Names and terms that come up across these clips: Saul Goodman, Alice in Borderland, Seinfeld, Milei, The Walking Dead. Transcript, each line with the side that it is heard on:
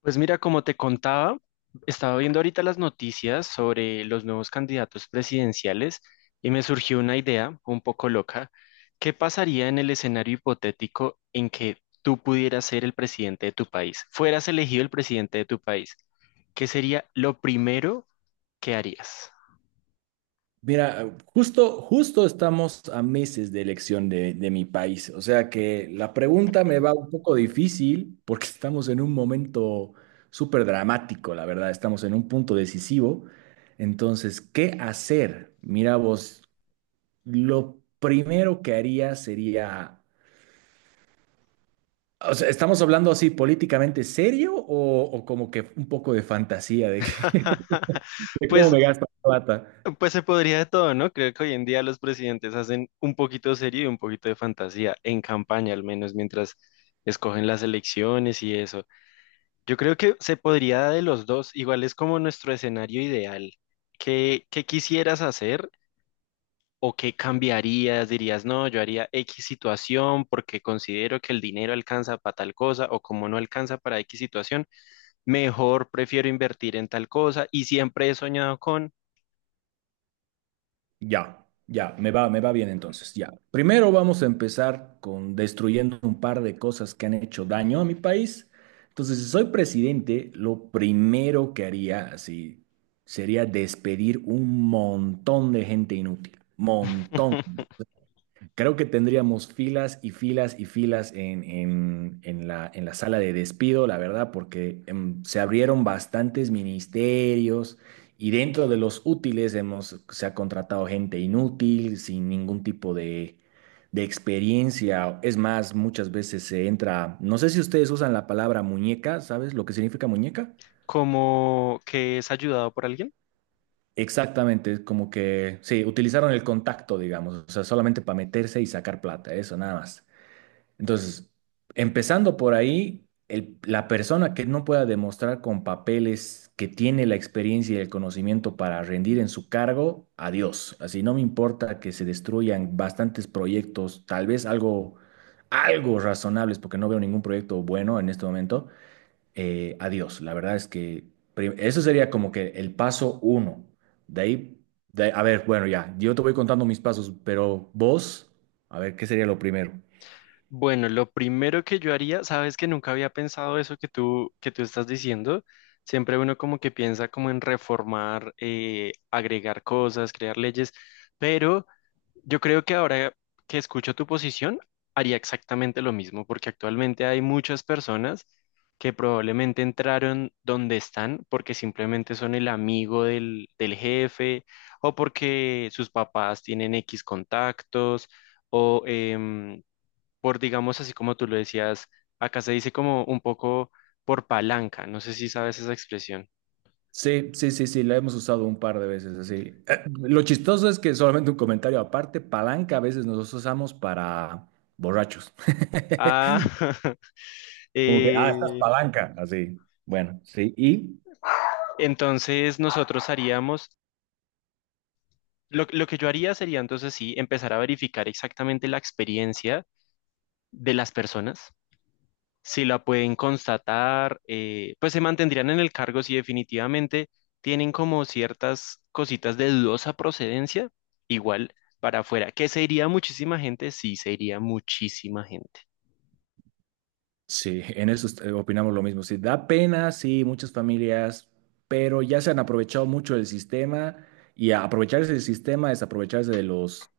left: Pues mira, como te contaba, estaba viendo ahorita las noticias sobre los nuevos candidatos presidenciales y me surgió una idea un poco loca. ¿Qué pasaría en el escenario hipotético en que tú pudieras ser el presidente de tu país? Fueras elegido el presidente de tu país. ¿Qué sería lo primero que harías?
right: Mira, justo estamos a meses de elección de mi país, o sea que la pregunta me va un poco difícil porque estamos en un momento súper dramático, la verdad, estamos en un punto decisivo. Entonces, ¿qué hacer? Mira vos, lo primero que haría sería, o sea, ¿estamos hablando así políticamente serio o como que un poco de fantasía de cómo
left: Pues
right: me gasto la plata?
left: Pues se podría de todo, ¿no? Creo que hoy en día los presidentes hacen un poquito de serio y un poquito de fantasía, en campaña al menos, mientras escogen las elecciones y eso. Yo creo que se podría de los dos, igual es como nuestro escenario ideal. ¿Qué, qué quisieras hacer o qué cambiarías? Dirías, no, yo haría X situación porque considero que el dinero alcanza para tal cosa o como no alcanza para X situación, mejor prefiero invertir en tal cosa y siempre he soñado con...
right: Ya, ya, me va bien entonces, ya. Primero vamos a empezar con destruyendo un par de cosas que han hecho daño a mi país. Entonces, si soy presidente, lo primero que haría así sería despedir un montón de gente inútil, montón. Creo que tendríamos filas y filas y filas en la sala de despido, la verdad, porque se abrieron bastantes ministerios y dentro de los útiles hemos, se ha contratado gente inútil, sin ningún tipo de experiencia. Es más, muchas veces se entra, no sé si ustedes usan la palabra muñeca. ¿Sabes lo que significa muñeca?
left: Como que es ayudado por alguien.
right: Exactamente, es como que, sí, utilizaron el contacto, digamos, o sea, solamente para meterse y sacar plata, eso nada más. Entonces, empezando por ahí, la persona que no pueda demostrar con papeles que tiene la experiencia y el conocimiento para rendir en su cargo, adiós. Así no me importa que se destruyan bastantes proyectos, tal vez algo razonables, porque no veo ningún proyecto bueno en este momento. Adiós. La verdad es que eso sería como que el paso uno. De ahí, a ver, bueno, ya, yo te voy contando mis pasos, pero vos, a ver, ¿qué sería lo primero?
left: Bueno, lo primero que yo haría, sabes que nunca había pensado eso que tú estás diciendo. Siempre uno como que piensa como en reformar, agregar cosas, crear leyes, pero yo creo que ahora que escucho tu posición, haría exactamente lo mismo, porque actualmente hay muchas personas que probablemente entraron donde están porque simplemente son el amigo del jefe o porque sus papás tienen X contactos o por, digamos, así como tú lo decías, acá se dice como un poco por palanca, no sé si sabes esa expresión.
right: Sí, sí, sí, sí, la hemos usado un par de veces así. Lo chistoso es que, solamente un comentario aparte, palanca a veces nosotros usamos para borrachos.
left: Ah,
right: Como que, ah, estás
left: eh,
right: palanca, así. Bueno, sí, y
left: entonces nosotros haríamos lo que yo haría sería entonces sí empezar a verificar exactamente la experiencia de las personas, si la pueden constatar, pues se mantendrían en el cargo si definitivamente tienen como ciertas cositas de dudosa procedencia, igual para afuera. ¿Que se iría muchísima gente? Sí, se iría muchísima gente.
right: sí, en eso opinamos lo mismo. Sí, da pena, sí, muchas familias, pero ya se han aprovechado mucho del sistema, y aprovecharse del sistema es aprovecharse de los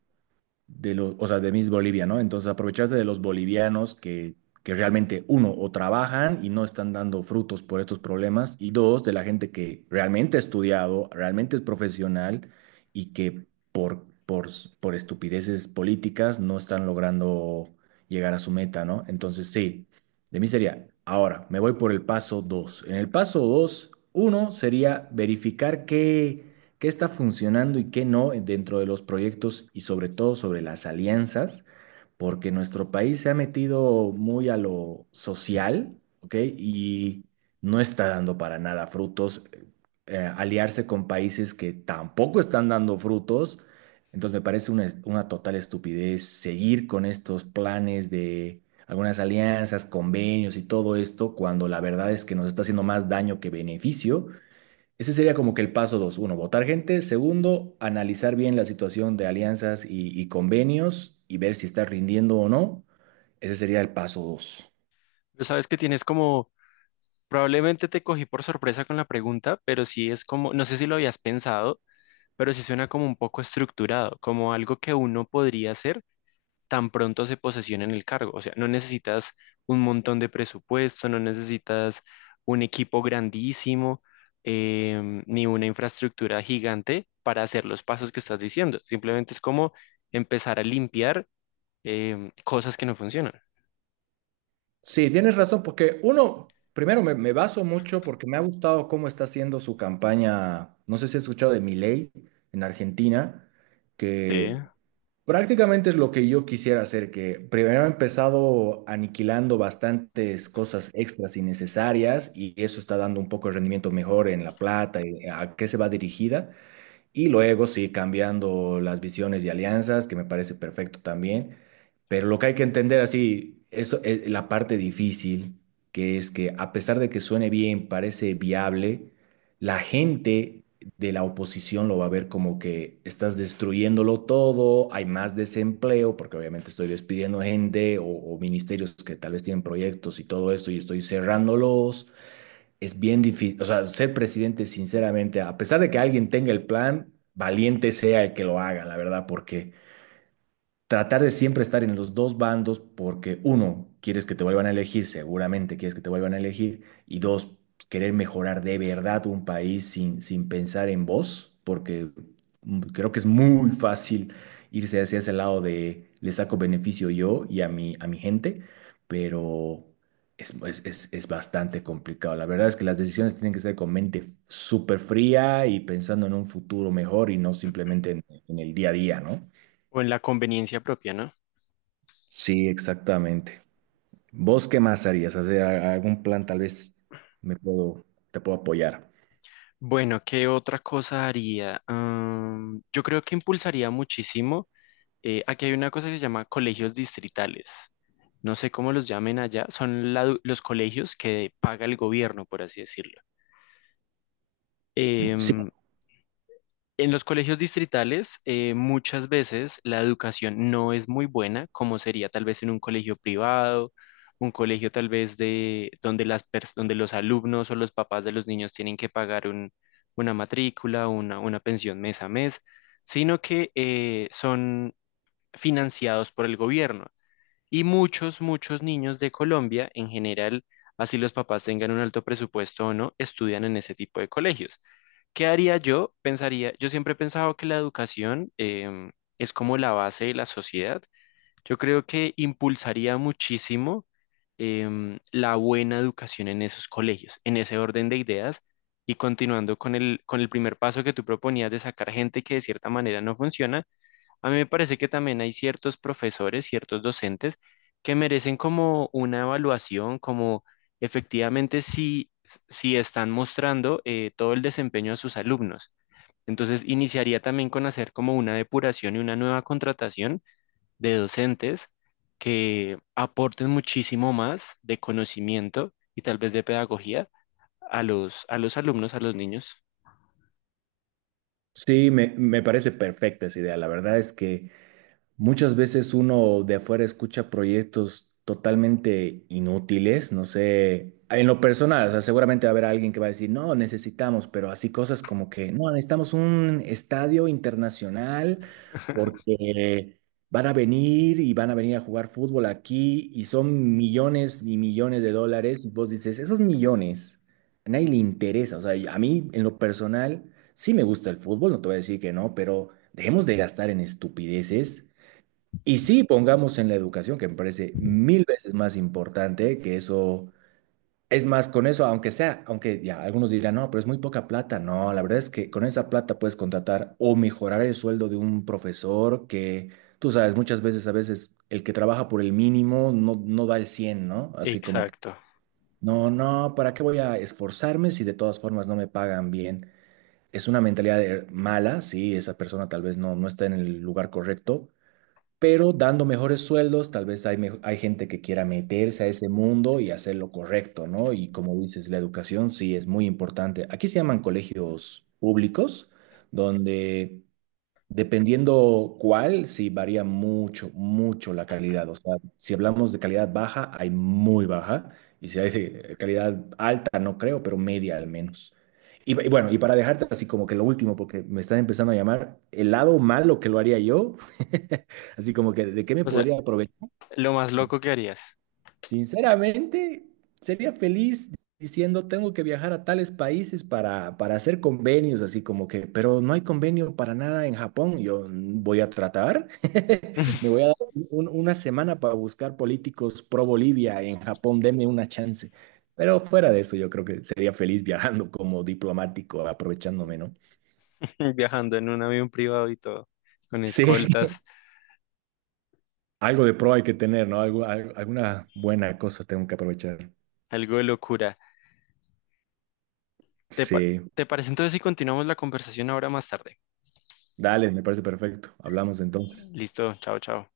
right: de los, o sea, de Miss Bolivia, ¿no? Entonces aprovecharse de los bolivianos que realmente, uno, o trabajan y no están dando frutos por estos problemas, y dos, de la gente que realmente ha estudiado, realmente es profesional y que por, por, por estupideces políticas no están logrando llegar a su meta, ¿no? Entonces, sí, de mí sería, ahora, me voy por el paso dos. En el paso dos, uno sería verificar que qué está funcionando y qué no dentro de los proyectos y sobre todo sobre las alianzas, porque nuestro país se ha metido muy a lo social, ¿ok? Y no está dando para nada frutos. Aliarse con países que tampoco están dando frutos. Entonces me parece una total estupidez seguir con estos planes de algunas alianzas, convenios y todo esto, cuando la verdad es que nos está haciendo más daño que beneficio. Ese sería como que el paso dos. Uno, votar gente. Segundo, analizar bien la situación de alianzas y convenios y ver si está rindiendo o no. Ese sería el paso dos.
left: Pero sabes que tienes como, probablemente te cogí por sorpresa con la pregunta, pero sí es como, no sé si lo habías pensado, pero sí suena como un poco estructurado, como algo que uno podría hacer tan pronto se posesiona en el cargo. O sea, no necesitas un montón de presupuesto, no necesitas un equipo grandísimo, ni una infraestructura gigante para hacer los pasos que estás diciendo. Simplemente es como empezar a limpiar cosas que no funcionan.
right: Sí, tienes razón, porque uno, primero me baso mucho porque me ha gustado cómo está haciendo su campaña. No sé si has escuchado de Milei en Argentina.
left: Sí.
right: Que Prácticamente es lo que yo quisiera hacer, que primero he empezado aniquilando bastantes cosas extras innecesarias, y eso está dando un poco de rendimiento mejor en la plata y a qué se va dirigida. Y luego sí, cambiando las visiones y alianzas, que me parece perfecto también. Pero lo que hay que entender así, eso es la parte difícil, que es que a pesar de que suene bien, parece viable, la gente de la oposición lo va a ver como que estás destruyéndolo todo, hay más desempleo, porque obviamente estoy despidiendo gente o ministerios que tal vez tienen proyectos y todo esto y estoy cerrándolos. Es bien difícil, o sea, ser presidente, sinceramente, a pesar de que alguien tenga el plan, valiente sea el que lo haga, la verdad, porque tratar de siempre estar en los dos bandos, porque uno, quieres que te vuelvan a elegir, seguramente quieres que te vuelvan a elegir, y dos, querer mejorar de verdad un país sin pensar en vos, porque creo que es muy fácil irse hacia ese lado de le saco beneficio yo y a a mi gente, pero... Es bastante complicado. La verdad es que las decisiones tienen que ser con mente súper fría y pensando en un futuro mejor y no simplemente en el día a día, ¿no?
left: O en la conveniencia propia, ¿no?
right: Sí, exactamente. ¿Vos qué más harías? O sea, algún plan tal vez te puedo apoyar.
left: Bueno, ¿qué otra cosa haría? Ah, yo creo que impulsaría muchísimo. Aquí hay una cosa que se llama colegios distritales. No sé cómo los llamen allá. Son la du- los colegios que paga el gobierno, por así decirlo.
right: Sí,
left: Em, en los colegios distritales, muchas veces la educación no es muy buena, como sería tal vez en un colegio privado, un colegio tal vez de donde las pers- donde los alumnos o los papás de los niños tienen que pagar un- una matrícula, una pensión mes a mes, sino que son financiados por el gobierno. Y muchos niños de Colombia, en general, así los papás tengan un alto presupuesto o no, estudian en ese tipo de colegios. ¿Qué haría yo? Pensaría, yo siempre he pensado que la educación, es como la base de la sociedad. Yo creo que impulsaría muchísimo la buena educación en esos colegios, en ese orden de ideas. Y continuando con el primer paso que tú proponías de sacar gente que de cierta manera no funciona, a mí me parece que también hay ciertos profesores, ciertos docentes que merecen como una evaluación, como efectivamente si, si están mostrando todo el desempeño de sus alumnos. Entonces, iniciaría también con hacer como una depuración y una nueva contratación de docentes que aporten muchísimo más de conocimiento y tal vez de pedagogía a los alumnos, a los niños.
right: sí, me parece perfecta esa idea. La verdad es que muchas veces uno de afuera escucha proyectos totalmente inútiles, no sé, en lo personal, o sea, seguramente va a haber alguien que va a decir, no, necesitamos, pero así cosas como que, no, necesitamos un estadio internacional, porque van a venir y van a venir a jugar fútbol aquí y son millones y millones de dólares y vos dices, esos millones, a nadie le interesa, o sea, y a mí en lo personal sí me gusta el fútbol, no te voy a decir que no, pero dejemos de gastar en estupideces y sí, pongamos en la educación, que me parece mil veces más importante que eso. Es más, con eso, aunque sea, aunque ya algunos dirán, no, pero es muy poca plata. No, la verdad es que con esa plata puedes contratar o mejorar el sueldo de un profesor que, tú sabes, muchas veces, a veces, el que trabaja por el mínimo no da el cien, ¿no? Así como que,
left: Exacto.
right: no, no, ¿para qué voy a esforzarme si de todas formas no me pagan bien? Es una mentalidad mala, sí, esa persona tal vez no está en el lugar correcto, pero dando mejores sueldos, tal vez hay gente que quiera meterse a ese mundo y hacer lo correcto, ¿no? Y como dices, la educación sí es muy importante. Aquí se llaman colegios públicos, donde, dependiendo cuál, sí varía mucho, mucho la calidad. O sea, si hablamos de calidad baja, hay muy baja. Y si hay de calidad alta, no creo, pero media al menos. Y bueno, y para dejarte así como que lo último, porque me están empezando a llamar, el lado malo que lo haría yo, así como que, ¿de qué me
left: O sea,
right: podría aprovechar?
left: lo más loco que harías.
right: Sinceramente, sería feliz diciendo tengo que viajar a tales países para hacer convenios, así como que, pero no hay convenio para nada en Japón. Yo "Mm, voy a tratar, me voy a dar una semana para buscar políticos pro Bolivia en Japón, denme una chance". Pero fuera de eso, yo creo que sería feliz viajando como diplomático, aprovechándome, ¿no?
left: Viajando en un avión privado y todo, con
right: Sí,
left: escoltas,
right: algo de pro hay que tener, ¿no? Algo, alguna buena cosa tengo que aprovechar.
left: algo de locura. ¿Te, pa-
right: Sí,
left: te parece entonces si continuamos la conversación ahora más tarde?
right: dale, me parece perfecto. Hablamos entonces.
left: Listo, chao, chao.